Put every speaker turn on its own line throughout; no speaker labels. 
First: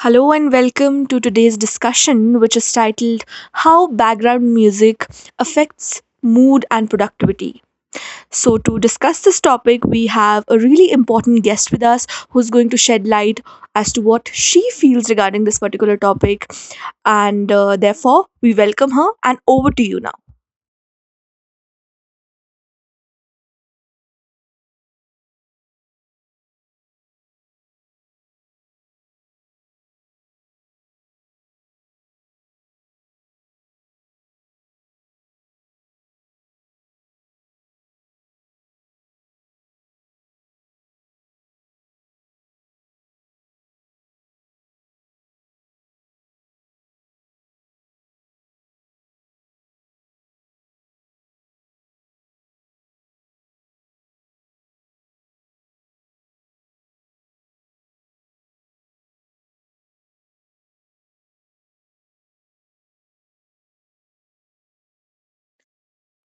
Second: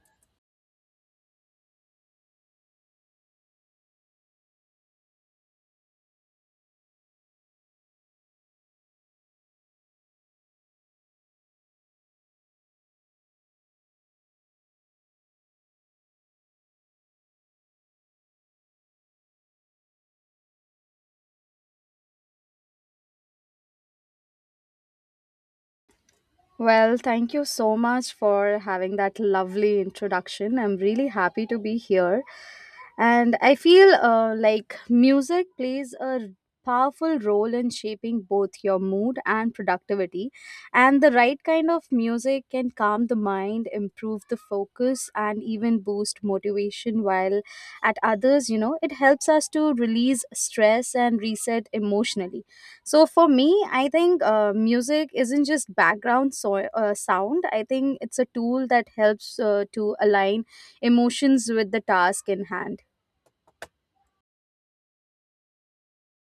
Hello and welcome to today's discussion, which is titled How Background Music Affects Mood and Productivity. So, to discuss this topic, we have a really important guest with us who's going to shed light as to what she feels regarding this particular topic. And therefore, we welcome her and over to you now.
Well, thank you so much for having that lovely introduction. I'm really happy to be here. And I feel like music plays a powerful role in shaping both your mood and productivity. And the right kind of music can calm the mind, improve the focus, and even boost motivation, while at others, you know, it helps us to release stress and reset emotionally. So for me, I think music isn't just background sound. I think it's a tool that helps to align emotions with the task in hand.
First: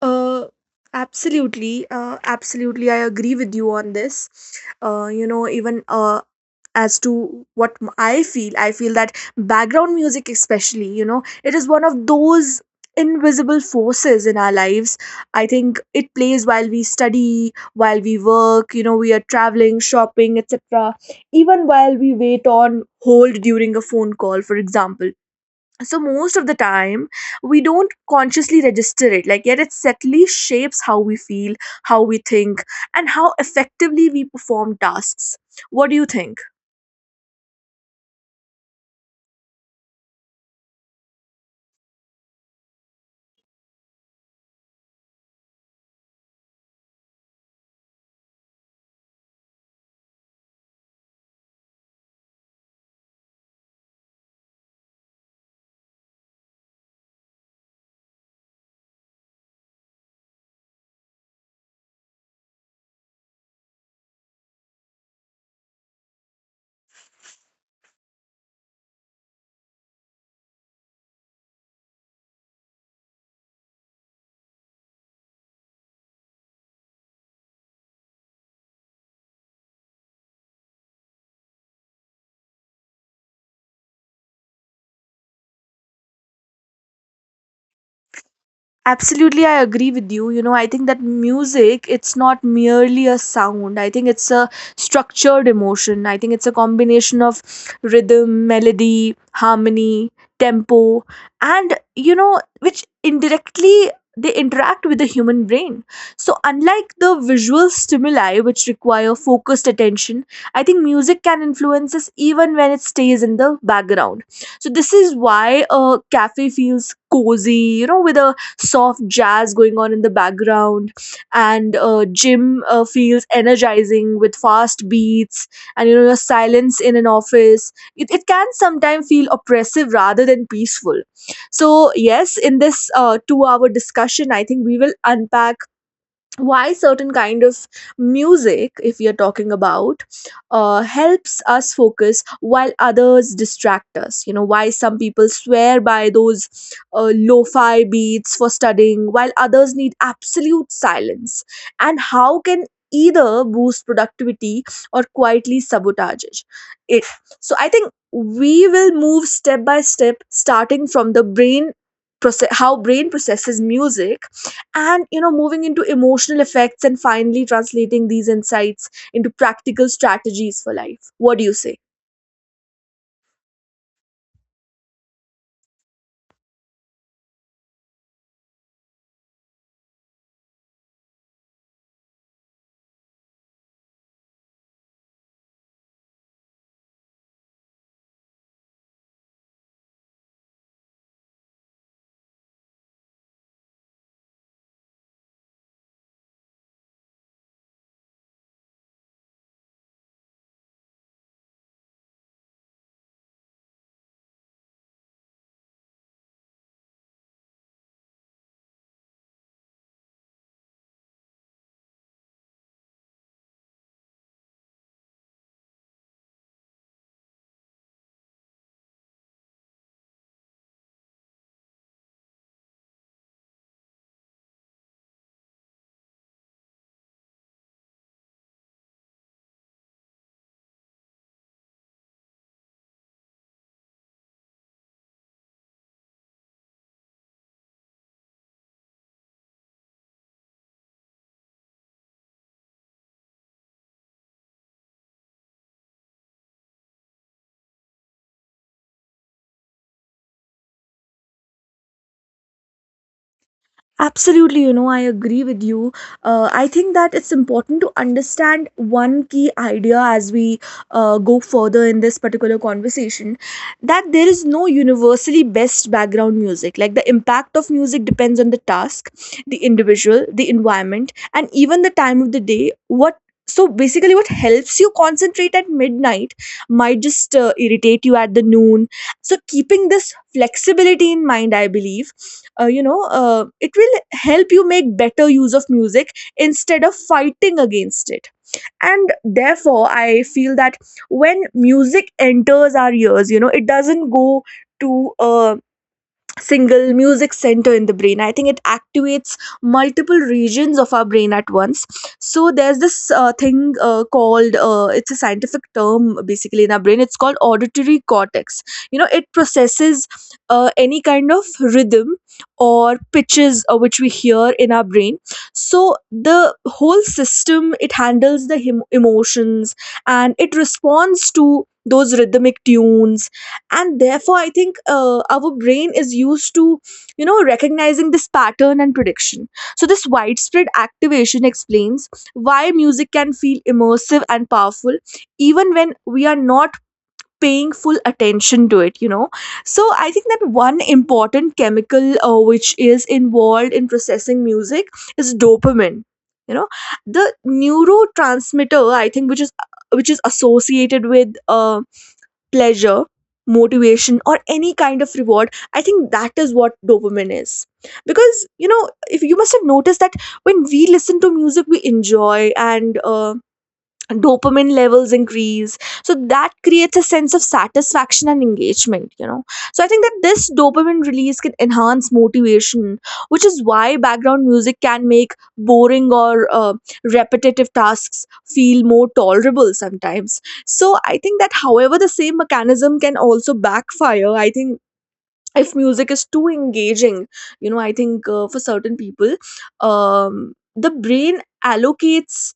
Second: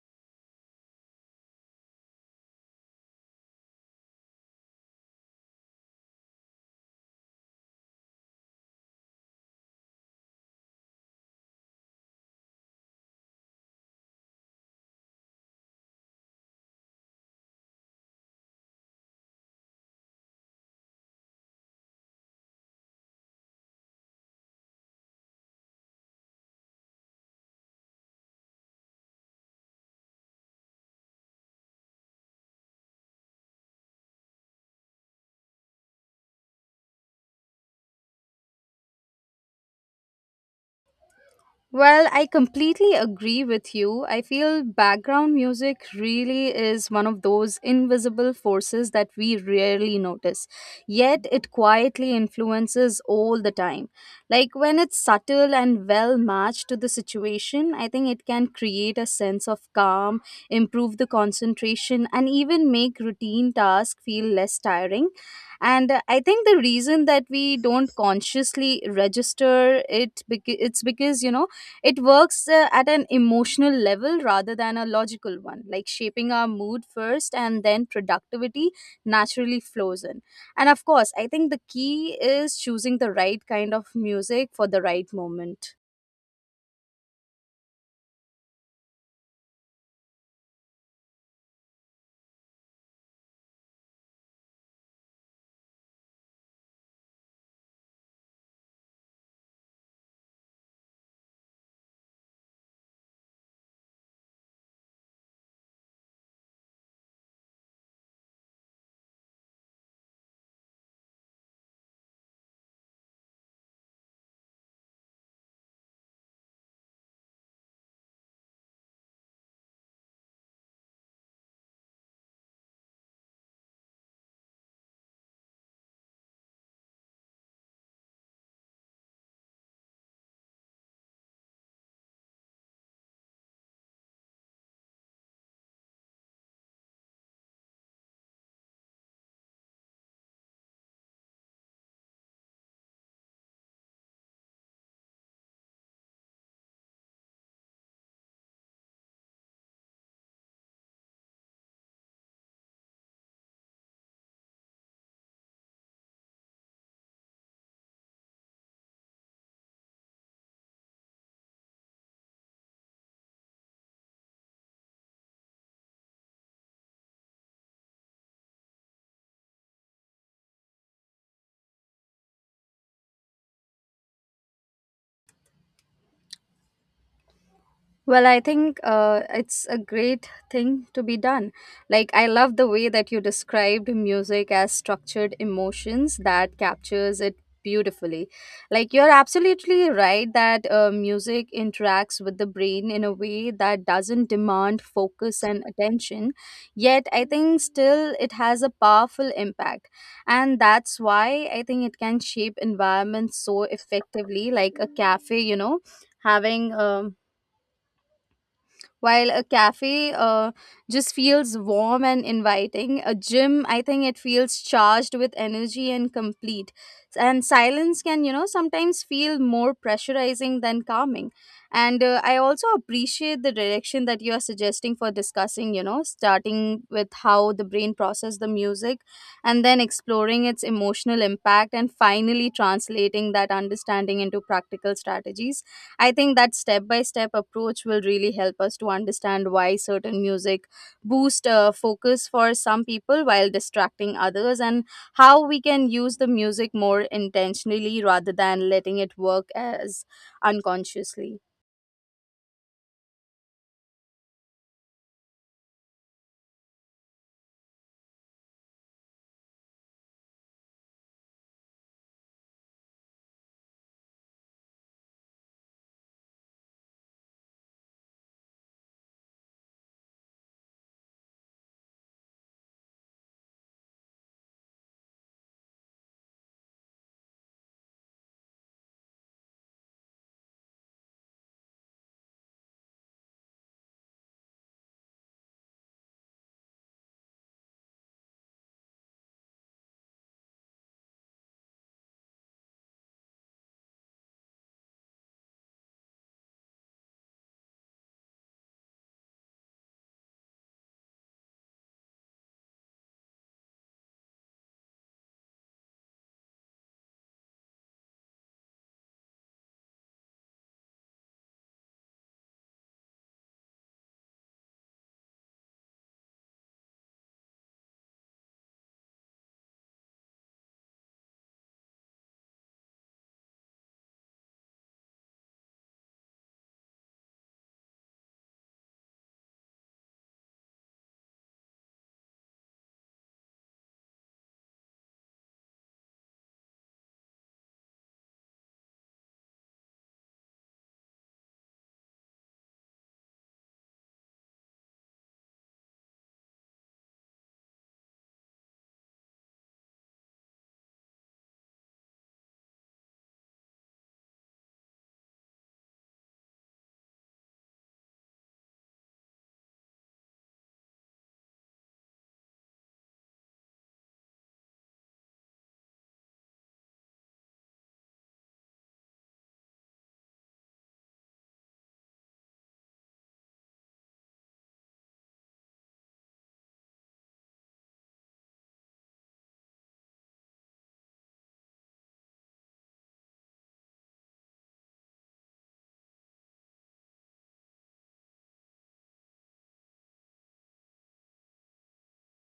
Uh, absolutely. I agree with you on this. You know, even as to what m- I feel that background music, especially, you know, it is one of those invisible forces in our lives. I think it plays while we study, while we work, you know, we are traveling, shopping, etc. Even while we wait on hold during a phone call, for example, so most of the time we don't consciously register it, like, yet it subtly shapes how we feel, how we think, and how effectively we perform tasks. What do you think?
Well, I completely agree with you. I feel background music really is one of those invisible forces that we rarely notice, yet it quietly influences all the time. Like when it's subtle and well matched to the situation, I think it can create a sense of calm, improve the concentration, and even make routine tasks feel less tiring. And I think the reason that we don't consciously register it, it's because, you know, it works at an emotional level rather than a logical one, like shaping our mood first and then productivity naturally flows in. And of course, I think the key is choosing the right kind of music for the right moment.
Absolutely, I agree with you. You know, I think that music, it's not merely a sound. I think it's a structured emotion. I think it's a combination of rhythm, melody, harmony, tempo, and, you know, which indirectly they interact with the human brain. So, unlike the visual stimuli, which require focused attention, I think music can influence us even when it stays in the background. So, this is why a cafe feels cozy, you know, with a soft jazz going on in the background, and gym feels energizing with fast beats. And you know, your silence in an office, it can sometimes feel oppressive rather than peaceful. So yes, in this 2 hour discussion, I think we will unpack why certain kind of music, if we are talking about, helps us focus while others distract us. You know, why some people swear by those lo-fi beats for studying while others need absolute silence, and how can either boost productivity or quietly sabotage it. It- so I think we will move step by step, starting from the brain process, how brain processes music, and you know, moving into emotional effects, and finally translating these insights into practical strategies for life. What do you say?
Well, I think it's a great thing to be done. Like, I love the way that you described music as structured emotions that captures it beautifully. Like, you're absolutely right that music interacts with the brain in a way that doesn't demand focus and attention. Yet, I think still it has a powerful impact. And that's why I think it can shape environments so effectively, like a cafe, you know, having. While a cafe just feels warm and inviting, a gym, I think it feels charged with energy and complete. And silence can, you know, sometimes feel more pressurizing than calming. And I also appreciate the direction that you are suggesting for discussing, you know, starting with how the brain processes the music and then exploring its emotional impact and finally translating that understanding into practical strategies. I think that step by step approach will really help us to understand why certain music boost focus for some people while distracting others, and how we can use the music more intentionally rather than letting it work as unconsciously.
Absolutely, you know, I agree with you. I think that it's important to understand one key idea as we go further in this particular conversation, that there is no universally best background music. Like, the impact of music depends on the task, the individual, the environment, and even the time of the day. What So basically, what helps you concentrate at midnight might just irritate you at the noon. So keeping this flexibility in mind, I believe it will help you make better use of music instead of fighting against it. And therefore, I feel that when music enters our ears, you know, it doesn't go to single music center in the brain. I think it activates multiple regions of our brain at once. So there's this thing called, it's a scientific term, basically in our brain it's called auditory cortex. You know, it processes any kind of rhythm or pitches which we hear in our brain. So the whole system, it handles the emotions, and it responds to those rhythmic tunes. And therefore I think our brain is used to, you know, recognizing this pattern and prediction. So this widespread activation explains why music can feel immersive and powerful even when we are not paying full attention to it, you know. So I think that one important chemical which is involved in processing music is dopamine. You know, the neurotransmitter, I think, which is associated with pleasure, motivation, or any kind of reward. I think that is what dopamine is. Because, you know, if you must have noticed that when we listen to music, we enjoy, and dopamine levels increase, so that creates a sense of satisfaction and engagement, you know. So I think that this dopamine release can enhance motivation, which is why background music can make boring or repetitive tasks feel more tolerable sometimes. So I think that however, the same mechanism can also backfire, I think, if music is too engaging. You know, I think for certain people, um, the brain allocates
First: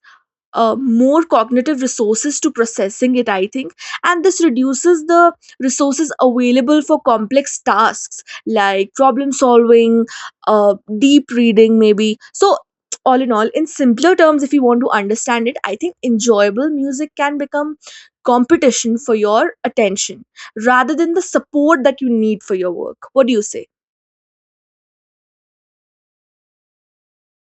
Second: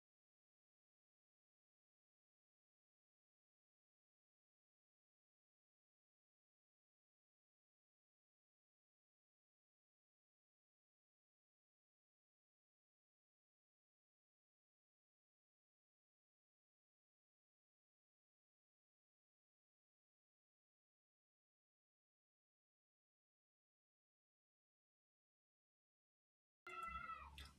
more cognitive resources to processing it, I think, and this reduces the resources available for complex tasks like problem solving, deep reading maybe. So all in all, in simpler terms, if you want to understand it, I think enjoyable music can become competition for your attention rather than the support that you need for your work. What do you say?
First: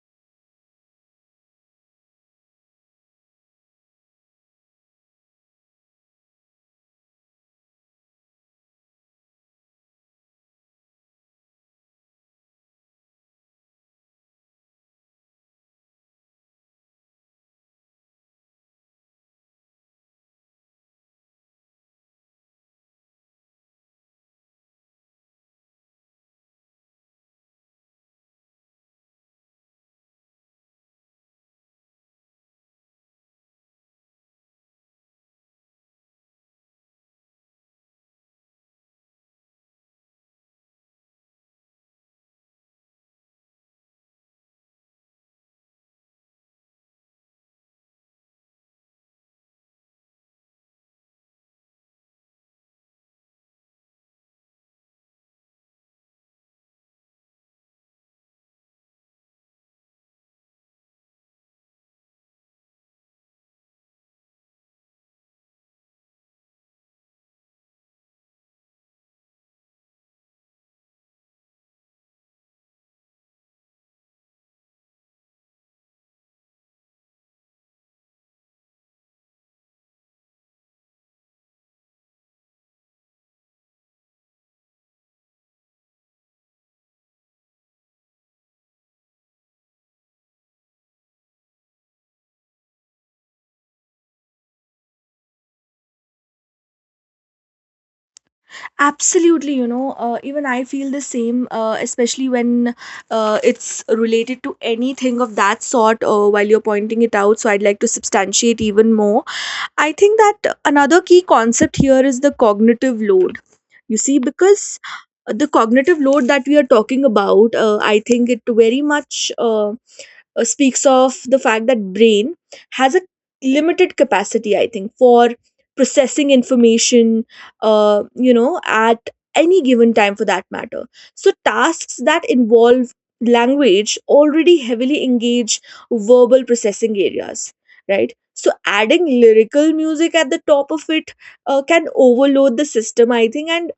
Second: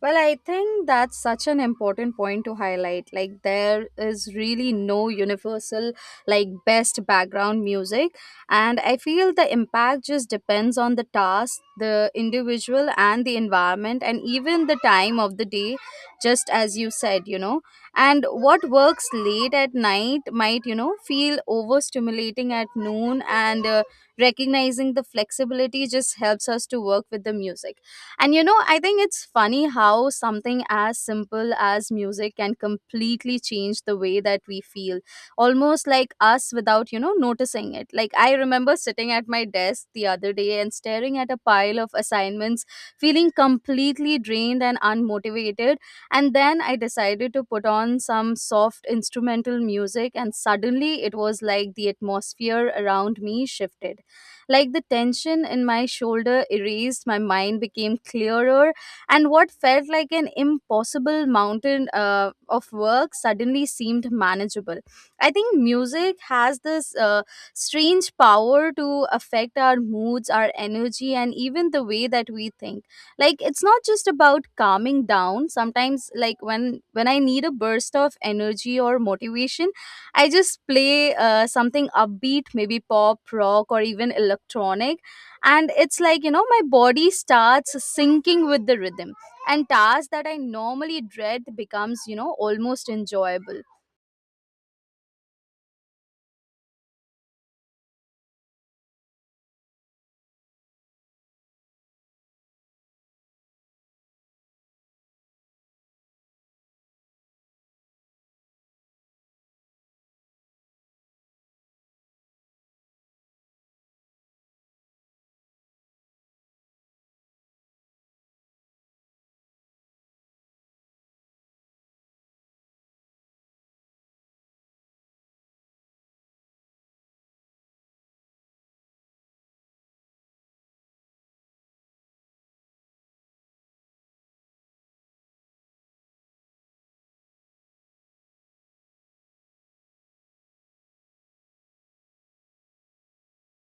Well, I think that's such an important point to highlight. Like, there is really no universal, like, best background music. And I feel the impact just depends on the task, the individual, and the environment, and even the time of the day, just as you said, you know. And what works late at night might, you know, feel overstimulating at noon, and recognizing the flexibility just helps us to work with the music. And you know, I think it's funny how something as simple as music can completely change the way that we feel, almost like us without, you know, noticing it. Like, I remember sitting at my desk the other day and staring at a pile of assignments, feeling completely drained and unmotivated. And then I decided to put on some soft instrumental music, and suddenly it was like the atmosphere around me shifted. Like the tension in my shoulder erased, my mind became clearer, and what felt like an impossible mountain of work suddenly seemed manageable. I think music has this strange power to affect our moods, our energy, and even the way that we think. Like it's not just about calming down. Sometimes, like when I need a burst of energy or motivation, I just play something upbeat, maybe pop, rock, or even electronic. And it's like, you know, my body starts syncing with the rhythm. And tasks that I normally dread becomes, you know, almost enjoyable.
Absolutely, you know, even I feel the same, especially when it's related to anything of that sort, while you're pointing it out. So I'd like to substantiate even more. I think that another key concept here is the cognitive load. You see, because the cognitive load that we are talking about, I think it very much. Speaks of the fact that brain has a limited capacity, I think, for processing information you know, at any given time, for that matter. So tasks that involve language already heavily engage verbal processing areas, right? So adding lyrical music at the top of it can overload the system, I think, and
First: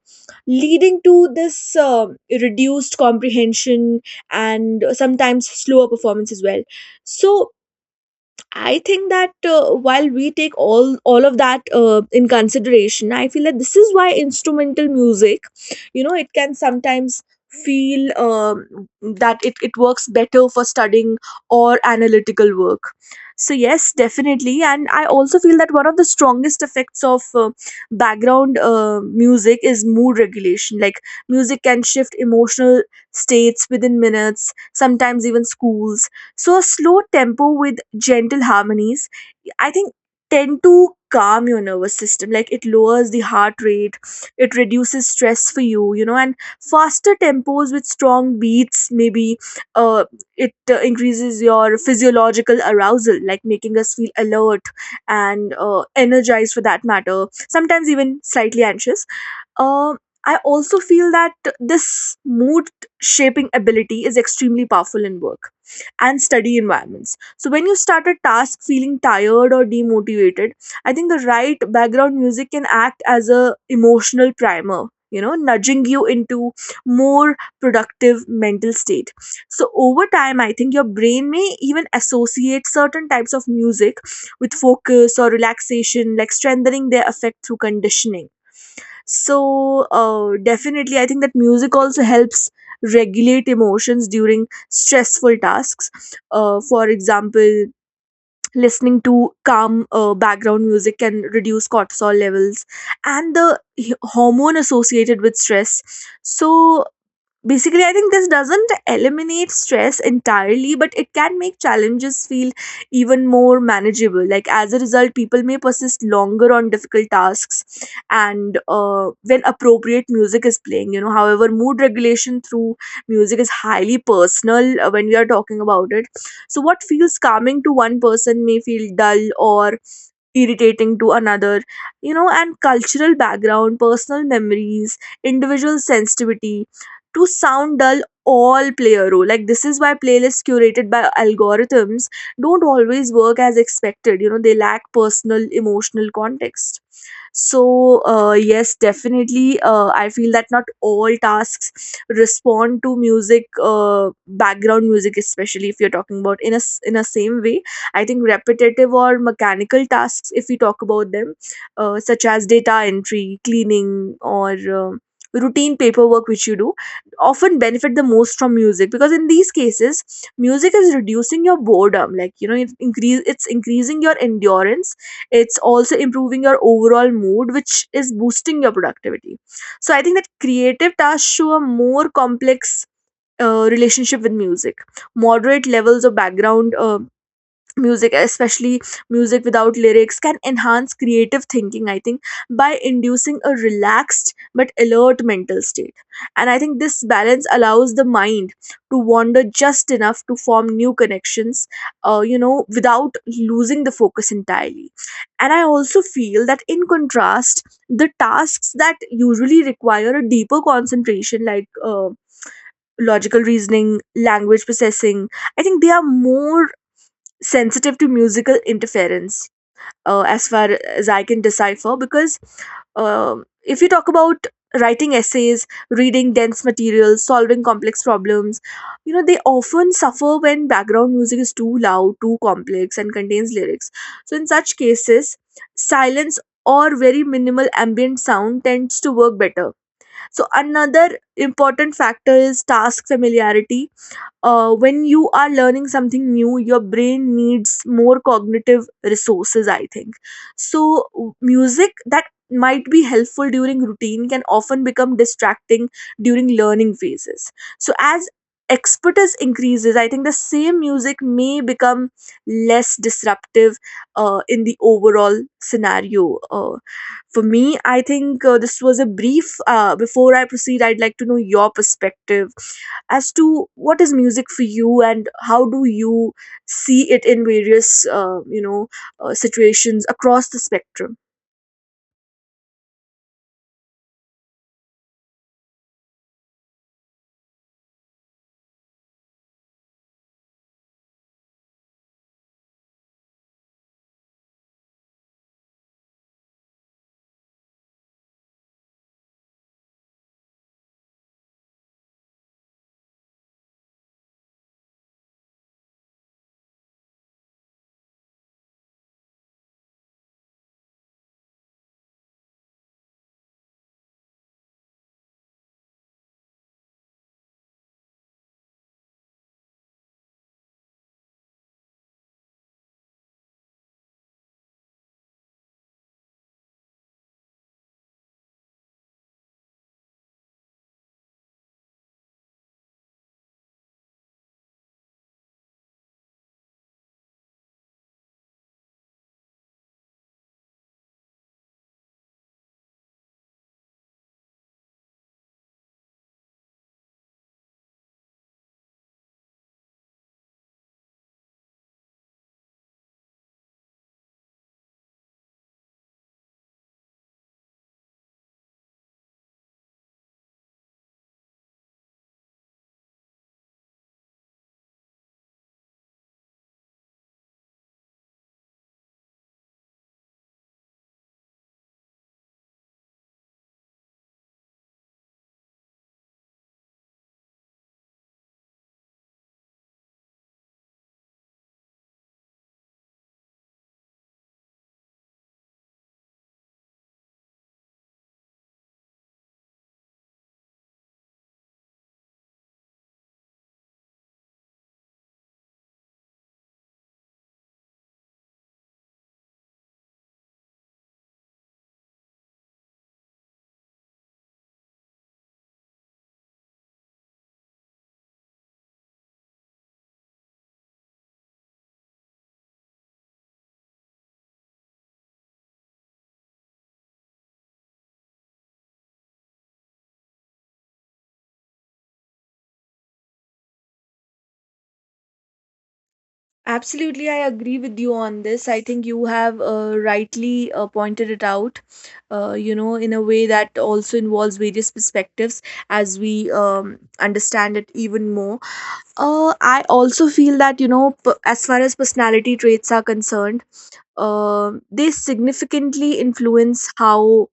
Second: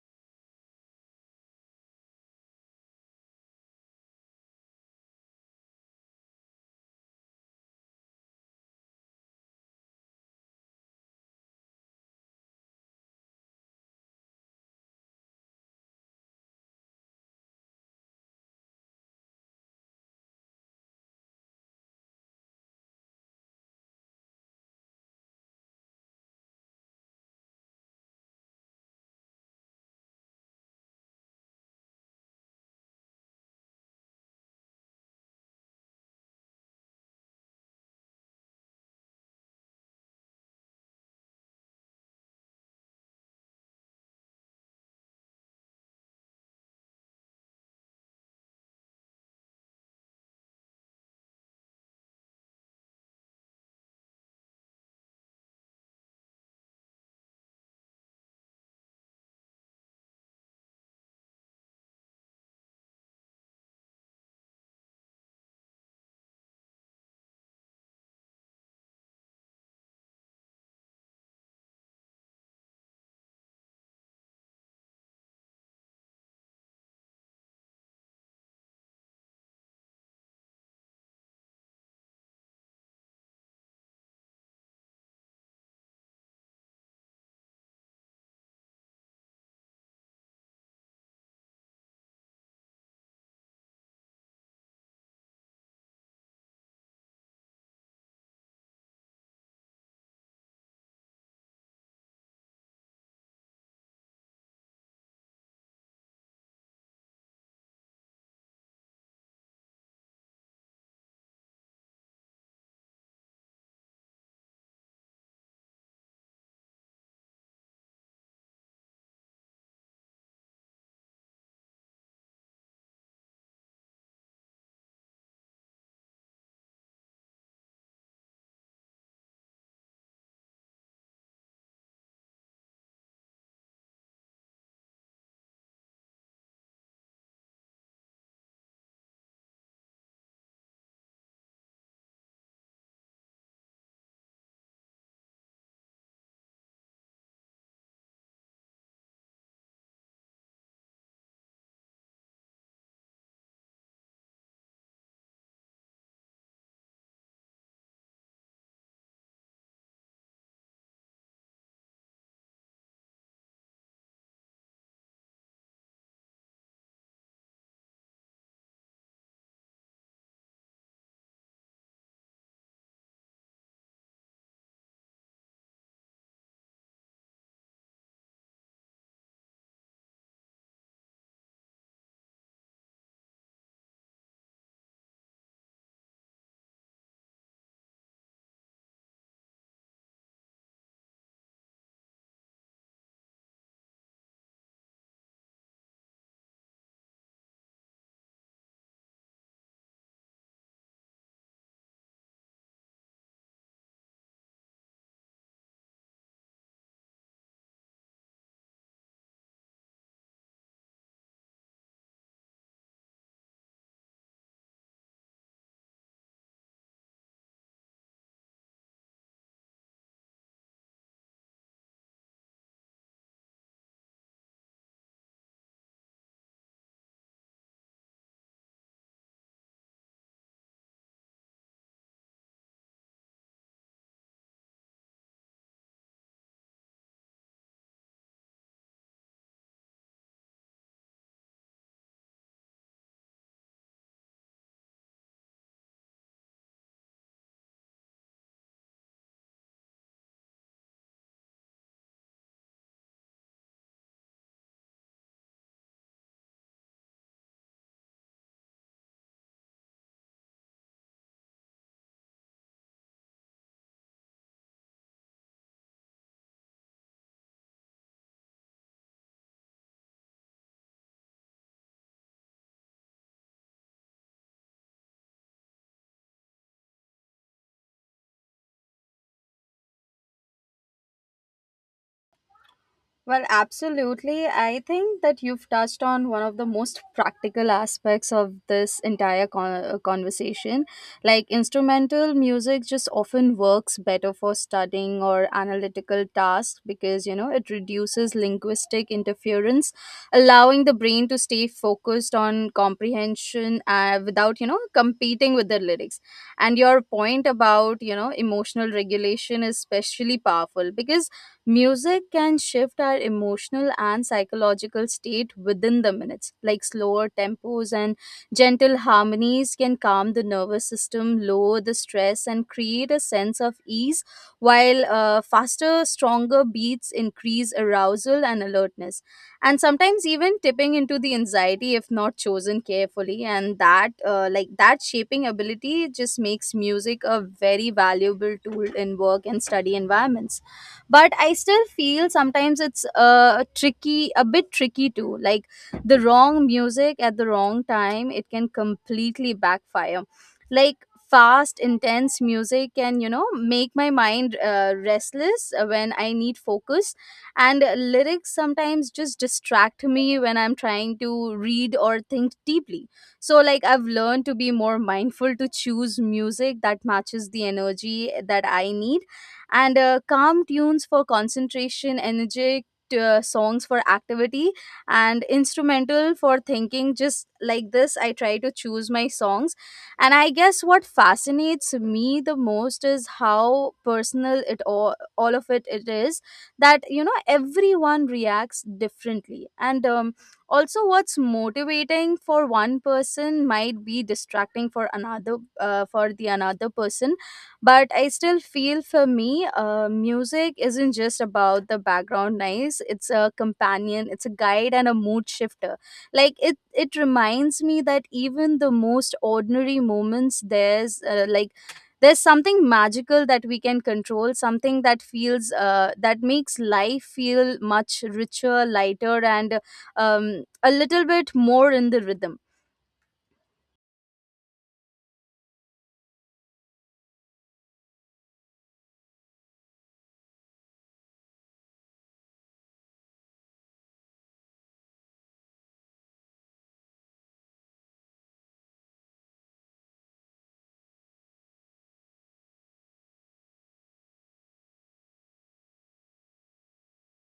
leading to this reduced comprehension and sometimes slower performance as well. So I think that while we take all of that in consideration, I feel that this is why instrumental music, you know, it can sometimes feel that it works better for studying or analytical work. So yes, definitely. And I also feel that one of the strongest effects of background music is mood regulation. Like, music can shift emotional states within minutes, sometimes even schools. So a slow tempo with gentle harmonies, I think, tend to calm your nervous system. Like, it lowers the heart rate, it reduces stress for you, you know. And faster tempos with strong beats maybe, uh, it increases your physiological arousal, like making us feel alert and energized, for that matter, sometimes even slightly anxious. um, I also feel that this mood shaping ability is extremely powerful in work and study environments. So, when you start a task feeling tired or demotivated, I think the right background music can act as a emotional primer. You know, nudging you into more productive mental state. So over time, I think your brain may even associate certain types of music with focus or relaxation, like strengthening their effect through conditioning. So, definitely, I think that music also helps regulate emotions during stressful tasks. For example, listening to calm background music can reduce cortisol levels and the hormone associated with stress. So, basically, I think this doesn't eliminate stress entirely, but it can make challenges feel even more manageable. Like, as a result, people may persist longer on difficult tasks and when appropriate music is playing, you know. However, mood regulation through music is highly personal, when we are talking about it. So what feels calming to one person may feel dull or irritating to another, you know. And cultural background, personal memories, individual sensitivity to sound dull, all play a role. Like, this is why playlists curated by algorithms don't always work as expected, you know, they lack personal emotional context. So yes definitely, I feel that not all tasks respond to music, uh, background music, especially if you're talking about in a in a same way. I think repetitive or mechanical tasks, if we talk about them, such as data entry, cleaning, or um routine paperwork which you do, often benefit the most from music because in these cases, music is reducing your boredom. Like you know, it's increasing your endurance. It's also improving your overall mood, which is boosting your productivity. So I think that creative tasks show a more complex relationship with music. Moderate levels of background music, especially music without lyrics, can enhance creative thinking, I think, by inducing a relaxed but alert mental state. And I think this balance allows the mind to wander just enough to form new connections without losing the focus entirely. And I also feel that, in contrast, the tasks that usually require a deeper concentration, like logical reasoning, language processing, I think they are more sensitive to musical interference, as far as I can decipher, because if you talk about writing essays, reading dense materials, solving complex problems, you know, they often suffer when background music is too loud, too complex, and contains lyrics. So in such cases, silence or very minimal ambient sound tends to work better. So another important factor is task familiarity. When you are learning something new, your brain needs more cognitive resources, I think. So music that might be helpful during routine can often become distracting during learning phases. So as expertise increases, I think the same music may become less disruptive in the overall scenario. For me, I think this was a brief. Before I proceed, I'd like to know your perspective as to what is music for you and how do you see it in various situations across the spectrum.
Well, absolutely. I think that you've touched on one of the most practical aspects of this entire conversation. Like, instrumental music just often works better for studying or analytical tasks because, you know, it reduces linguistic interference, allowing the brain to stay focused on comprehension without, you know, competing with the lyrics. And your point about, you know, emotional regulation is especially powerful because music can shift our emotional and psychological state within the minutes, like slower tempos and gentle harmonies can calm the nervous system, lower the stress, and create a sense of ease, while faster, stronger beats increase arousal and alertness, and sometimes even tipping into the anxiety if not chosen carefully. And that, like that shaping ability, just makes music a very valuable tool in work and study environments. But I still feel sometimes it's tricky, a bit tricky too. Like the wrong music at the wrong time, it can completely backfire. Like fast intense music can, you know, make my mind restless when I need focus, and lyrics sometimes just distract me when I'm trying to read or think deeply. So like I've learned to be more mindful, to choose music that matches the energy that I need. And calm tunes for concentration, energetic songs for activity, and instrumental for thinking. Just like this, I try to choose my songs. And I guess what fascinates me the most is how personal it it is. That, you know, everyone reacts differently. And also what's motivating for one person might be distracting for another for the another person But I still feel for me, music isn't just about the background noise. It's a companion, it's a guide, and a mood shifter. Like it reminds me that even the most ordinary moments, there's like there's something magical that we can control, something that feels that makes life feel much richer, lighter, and um, a little bit more in the rhythm.
Absolutely, I agree with you on this. I think you have rightly pointed it out, you know, in a way that also involves various perspectives as we understand it even more. I also feel that, you know, as far as personality traits are concerned, they significantly influence how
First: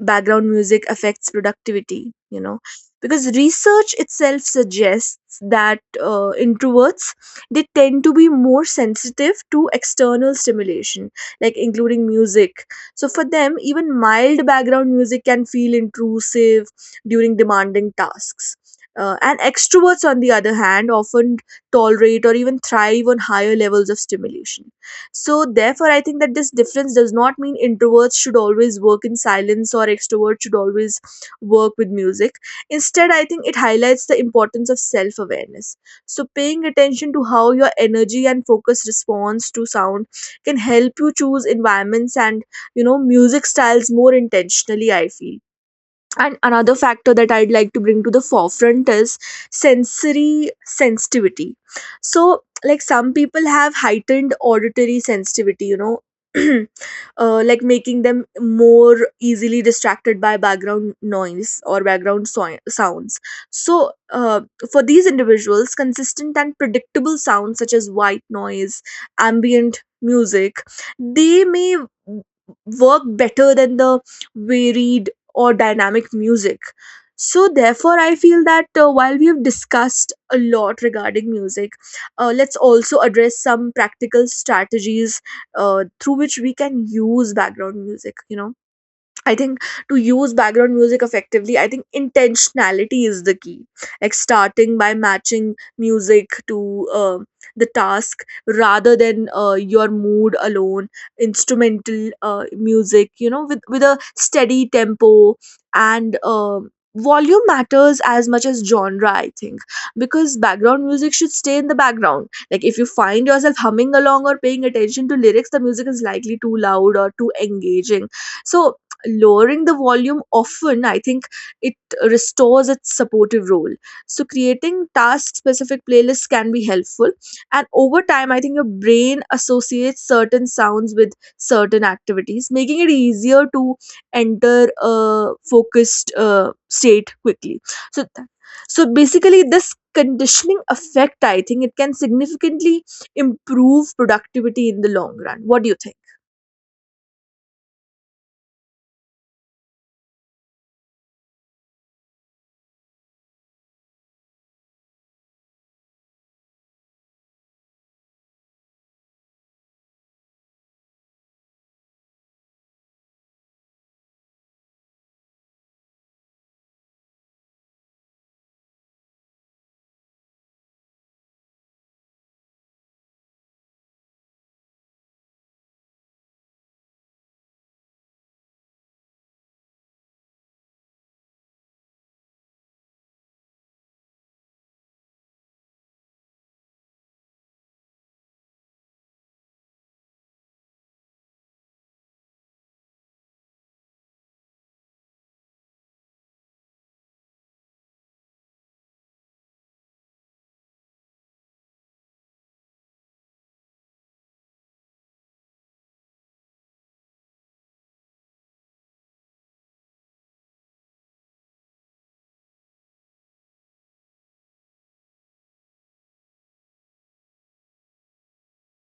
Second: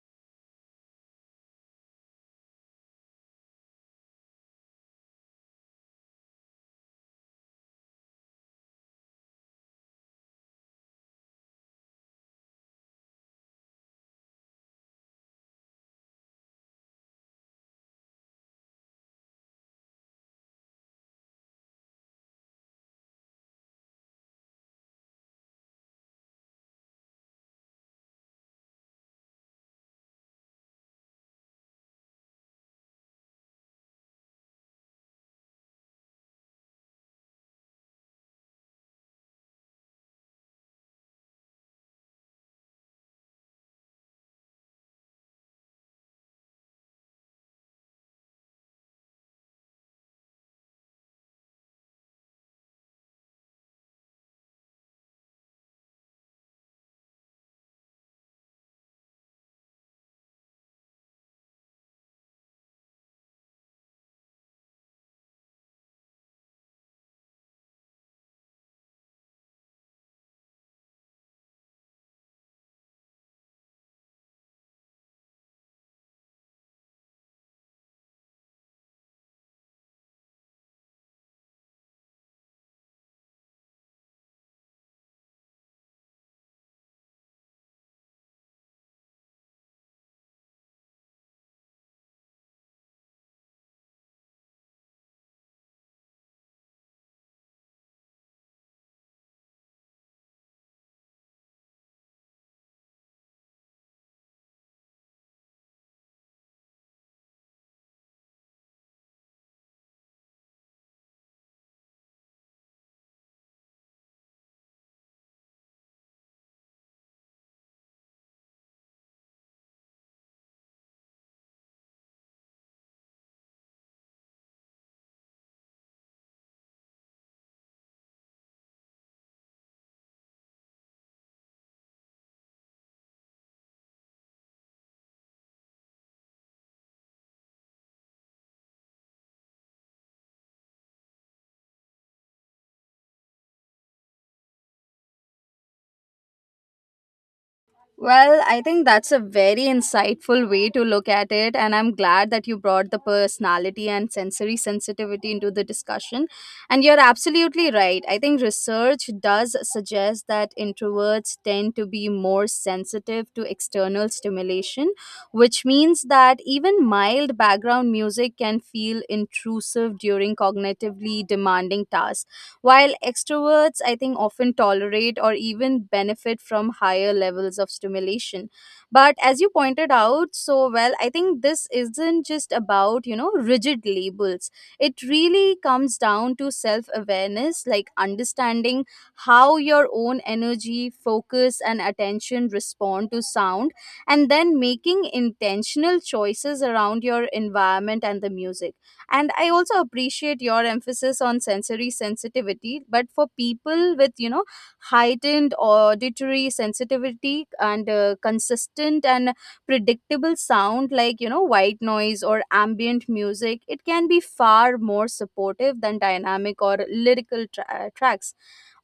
background music affects productivity, you know, because research itself suggests that introverts, they tend to be more sensitive to external stimulation, like including music. So for them, even mild background music can feel intrusive during demanding tasks. And extroverts, on the other hand, often tolerate or even thrive on higher levels of stimulation. So, therefore, I think that this difference does not mean introverts should always work in silence or extroverts should always work with music. Instead, I think it highlights the importance of self awareness. So, paying attention to how your energy and focus responds to sound can help you choose environments and, you know, music styles more intentionally, I feel. And another factor that I'd like to bring to the forefront is sensory sensitivity. So, like, some people have heightened auditory sensitivity, you know. Like, making them more easily distracted by background noise or background sounds. So for these individuals, consistent and predictable sounds such as white noise, ambient music, they may work better than the varied or dynamic music. So, therefore, I feel that, while we have discussed a lot regarding music, let's also address some practical strategies through which we can use background music. You know, I think, to use background music effectively, I think intentionality is the key. Like, starting by matching music to the task rather than your mood alone. Instrumental music, you know, with a steady tempo and. Volume matters as much as genre, I think, because background music should stay in the background. Like, if you find yourself humming along or paying attention to lyrics, the music is likely too loud or too engaging. So lowering the volume often, I think, it restores its supportive role. So, creating task specific playlists can be helpful. And over time, I think your brain associates certain sounds with certain activities, making it easier to enter a focused state quickly. So, so basically, this conditioning effect, I think, it can significantly improve productivity in the long run. What do you think?
Well, I think that's a very insightful way to look at it, and I'm glad that you brought the personality and sensory sensitivity into the discussion. And you're absolutely right. I think research does suggest that introverts tend to be more sensitive to external stimulation, which means that even mild background music can feel intrusive during cognitively demanding tasks. While extroverts, I think, often tolerate or even benefit from higher levels of stimulation. But as you pointed out so well, I think this isn't just about, you know, rigid labels. It really comes down to self awareness, like understanding how your own energy, focus, and attention respond to sound, and then making intentional choices around your environment and the music. And I also appreciate your emphasis on sensory sensitivity, but for people with, you know, heightened auditory sensitivity and consistent and predictable sound like, you know, white noise or ambient music, it can be far more supportive than dynamic or lyrical tracks.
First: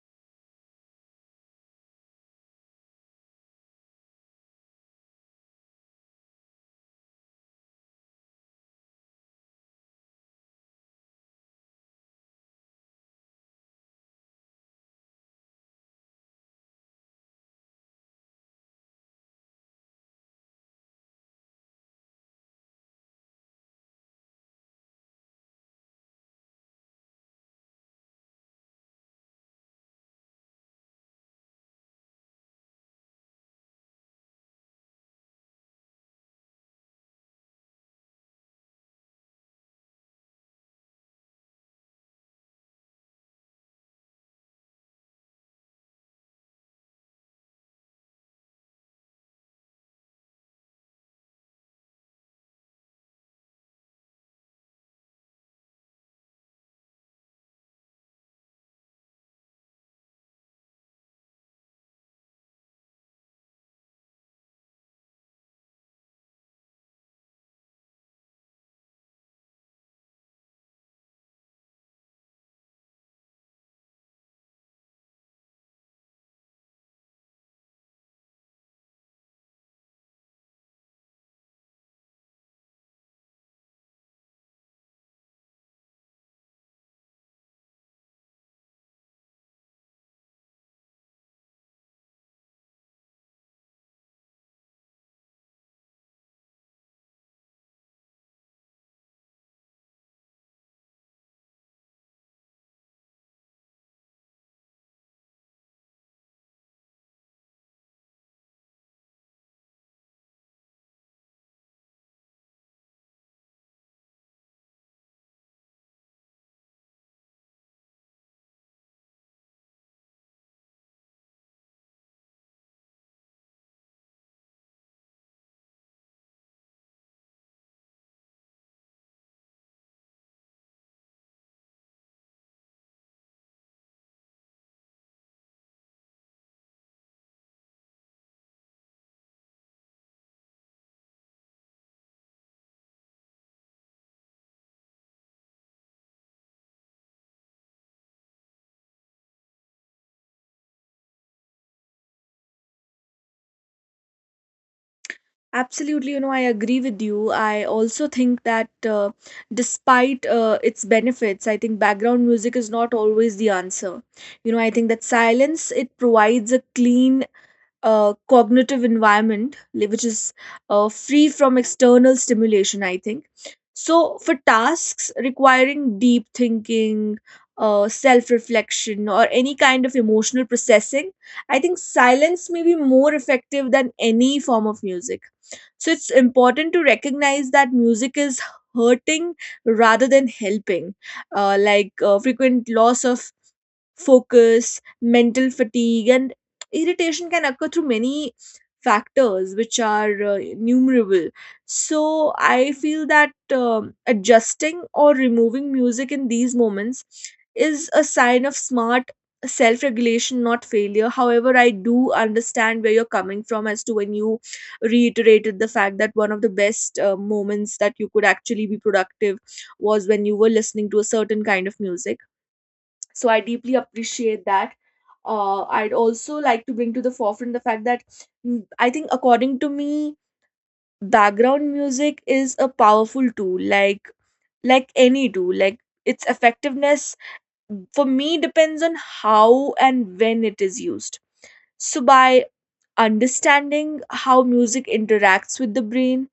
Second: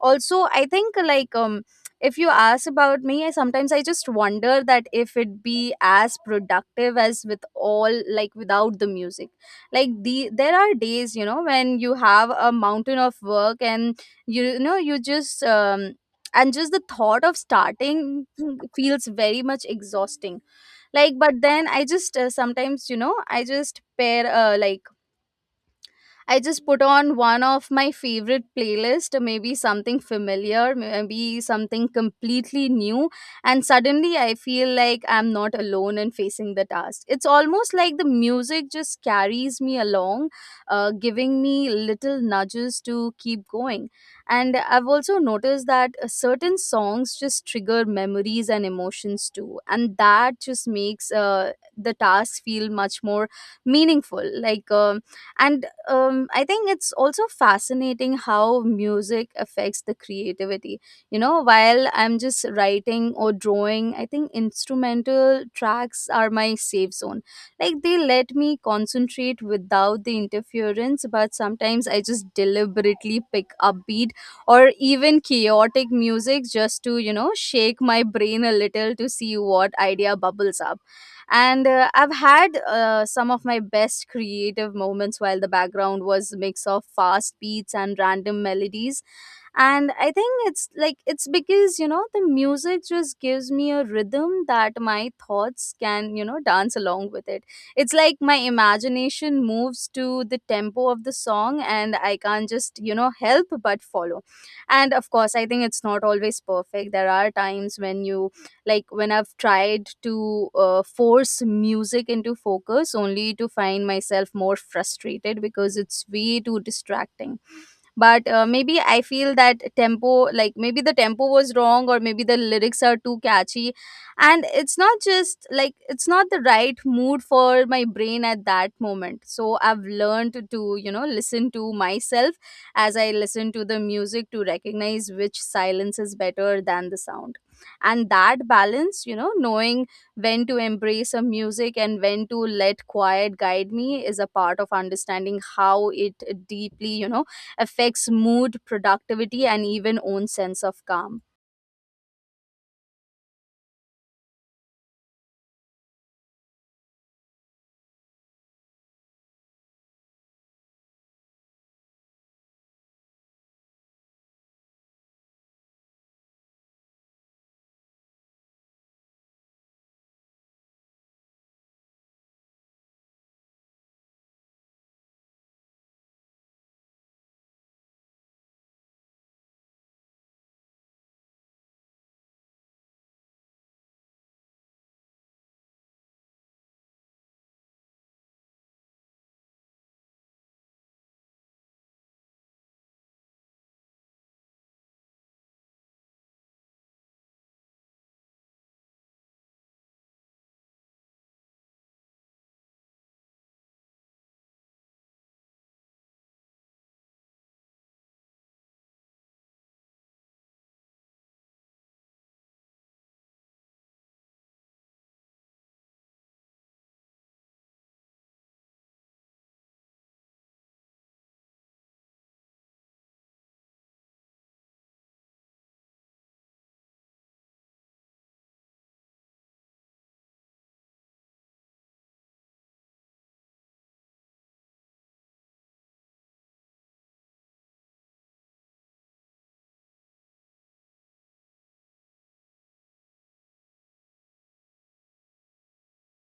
Also I think like if you ask about me, I sometimes I just wonder that if it be as productive as with all, like without the music. Like there are days, you know, when you have a mountain of work, and you know you just and just the thought of starting feels very much exhausting. Like but then I just sometimes, you know, I just pair like I just put on one of my favorite playlist, maybe something familiar, maybe something completely new, and suddenly I feel like I'm not alone in facing the task. It's almost like the music just carries me along, giving me little nudges to keep going. And I've also noticed that certain songs just trigger memories and emotions too, and that just makes the task feel much more meaningful. And I think it's also fascinating how music affects the creativity. You know, while I'm just writing or drawing, I think instrumental tracks are my safe zone. Like they let me concentrate without the interference, but sometimes I just deliberately pick upbeat or even chaotic music just to, shake my brain a little to see what idea bubbles up and I've had some of my best creative moments while the background was mix of fast beats and random melodies. And I think it's like it's because the music just gives me a rhythm that my thoughts can dance along with it. It's like my imagination moves to the tempo of the song and I can't just help but follow. And of course I think it's not always perfect. There are times when you like when I've tried to force music into focus only to find myself more frustrated because it's way too distracting. But maybe I feel that tempo, like maybe the tempo was wrong or maybe the lyrics are too catchy and it's not just like it's not the right mood for my brain at that moment. So I've learned to listen to myself as I listen to the music to recognize which silence is better than the sound. And that balance, knowing when to embrace a music and when to let quiet guide me, is a part of understanding how it deeply affects mood, productivity, and even own sense of calm.
Absolutely, you know, I agree with you. I also think that despite its benefits, I think background music is not always the answer. You know, I think that silence, it provides a clean cognitive environment, which is free from external stimulation, I think. So for tasks requiring deep thinking, self-reflection, or any kind of emotional processing, I think silence may be more effective than any form of music. So it's important to recognize that music is hurting rather than helping. Like, frequent loss of focus, mental fatigue, and irritation can occur through many factors, which are innumerable. So I feel that adjusting or removing music in these moments is a sign of smart self regulation, not failure. However, I do understand where you're coming from as to when you reiterated the fact that one of the best moments that you could actually be productive was when you were listening to a certain kind of music. So I deeply appreciate that. I'd also like to bring to the forefront the fact that, I think, according to me, background music is a powerful tool. Like any tool, like, its effectiveness, for me, depends on how and when it is used. So by understanding how music interacts with the brain,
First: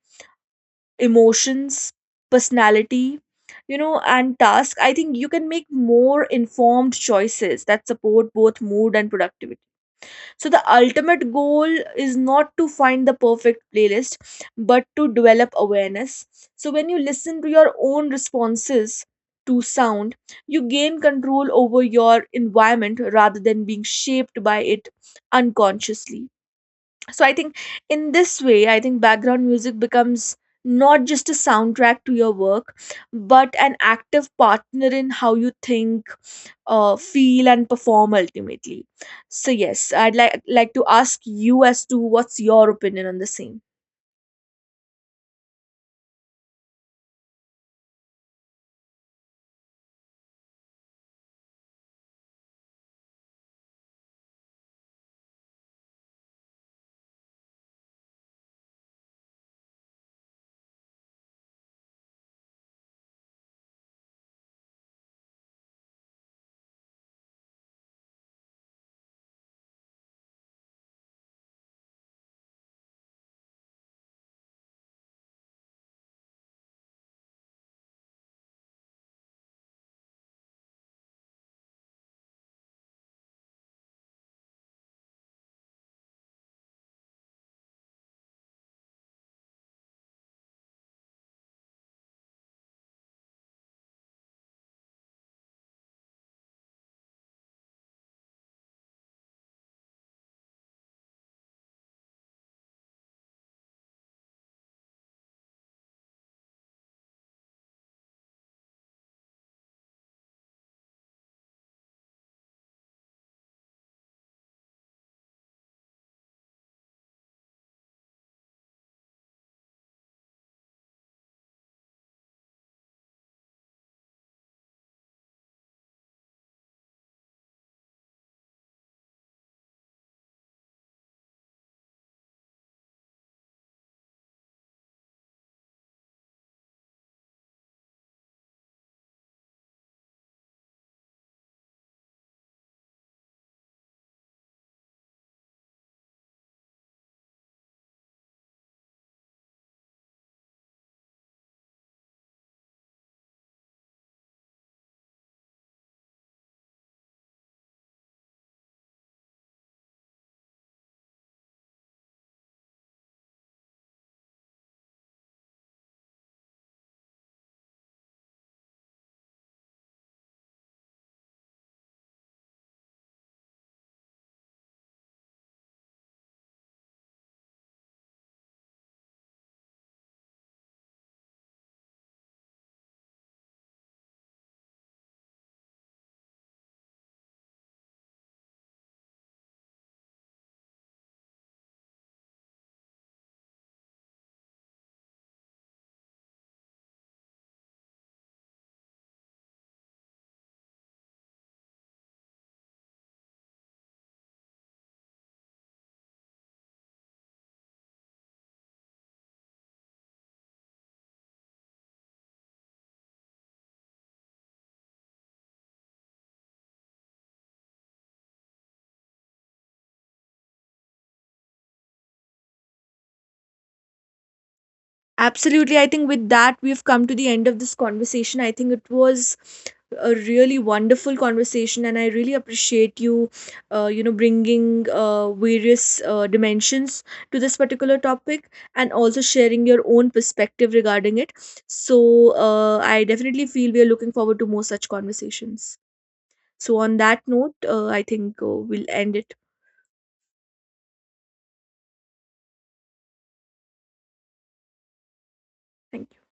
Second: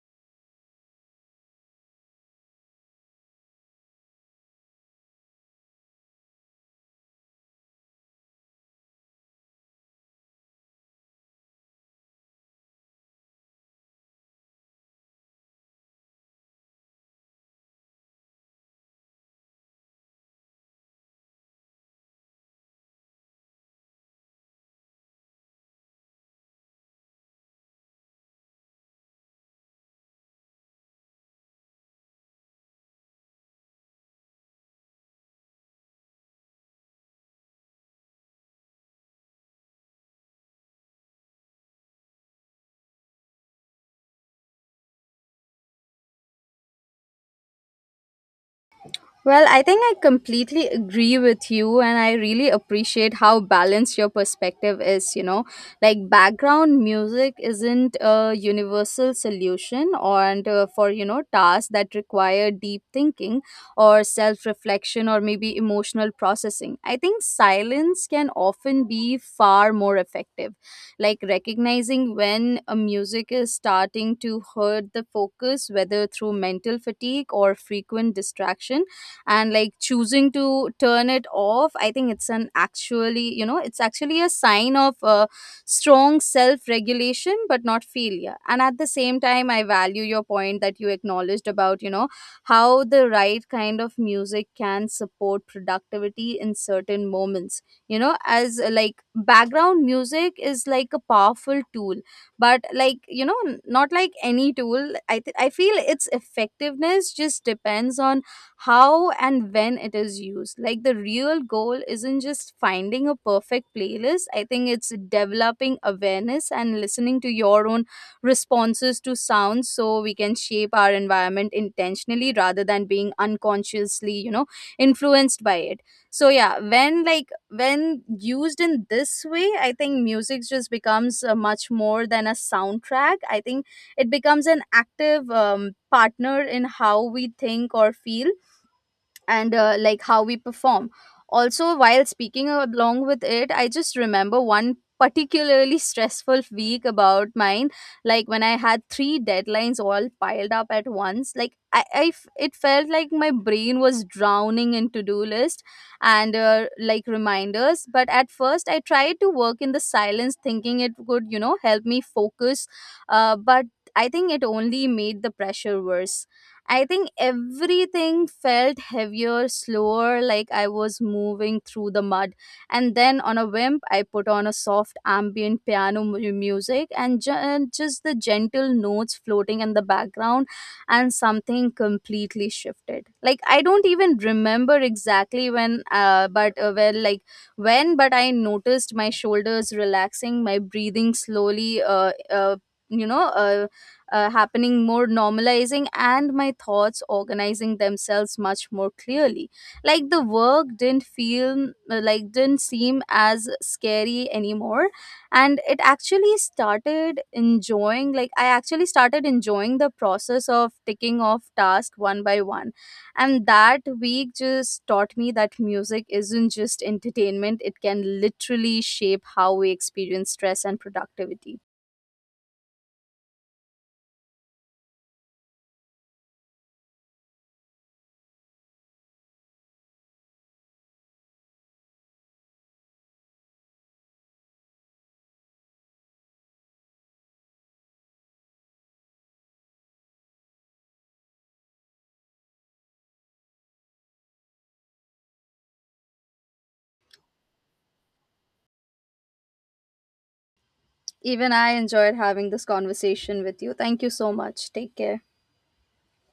emotions, personality, you know, and task, I think you can make more informed choices that support both mood and productivity. So, the ultimate goal is not to find the perfect playlist, but to develop awareness. So, when you listen to your own responses to sound, you gain control over your environment rather than being shaped by it unconsciously. So I think, in this way, I think background music becomes not just a soundtrack to your work but an active partner in how you think, feel, and perform ultimately. So yes, I'd like to ask you as to what's your opinion on the same.
Well, I think I completely agree with you, and I really appreciate how balanced your perspective is. You know, like background music isn't a universal solution, for tasks that require deep thinking or self-reflection or maybe emotional processing. I think silence can often be far more effective, like recognizing when a music is starting to hurt the focus, whether through mental fatigue or frequent distraction, and like choosing to turn it off. I think it's an actually you know it's actually a sign of strong self regulation but not failure. And at the same time I value your point that you acknowledged about how the right kind of music can support productivity in certain moments. You know as Like background music is like a powerful tool, but like, not like any tool, I feel its effectiveness just depends on how and when it is used. Like the real goal isn't just finding a perfect playlist, I think it's developing awareness and listening to your own responses to sounds so we can shape our environment intentionally rather than being unconsciously, influenced by it. So yeah, when used in this way, I think music just becomes much more than a soundtrack. I think it becomes an active partner in how we think or feel and like how we perform. Also, while speaking along with it, I just remember one particularly stressful week about mine, like when I had three deadlines all piled up at once, it felt like my brain was drowning in to-do list and like reminders. But at first I tried to work in the silence thinking it would help me focus, but I think it only made the pressure worse. I think everything felt heavier, slower, like I was moving through the mud. And then on a whim, I put on a soft ambient piano music, and and just the gentle notes floating in the background, and something completely shifted. Like, I don't even remember exactly when, but well, like when, but I noticed my shoulders relaxing, my breathing slowly, you know, uh, happening more normalizing, and my thoughts organizing themselves much more clearly. Like the work didn't feel like didn't seem as scary anymore, and it actually started enjoying like I actually started enjoying the process of ticking off tasks one by one. And that week just taught me that music isn't just entertainment, it can literally shape how we experience stress and productivity.
Absolutely. I think with that, we've come to the end of this conversation. I think it was a really wonderful conversation, and I really appreciate you, bringing various dimensions to this particular topic and also sharing your own perspective regarding it. So, I definitely feel we are looking forward to more such conversations. So, on that note, I think we'll end it.
Even I enjoyed having this conversation with you. Thank you so much. Take care.
Thank you.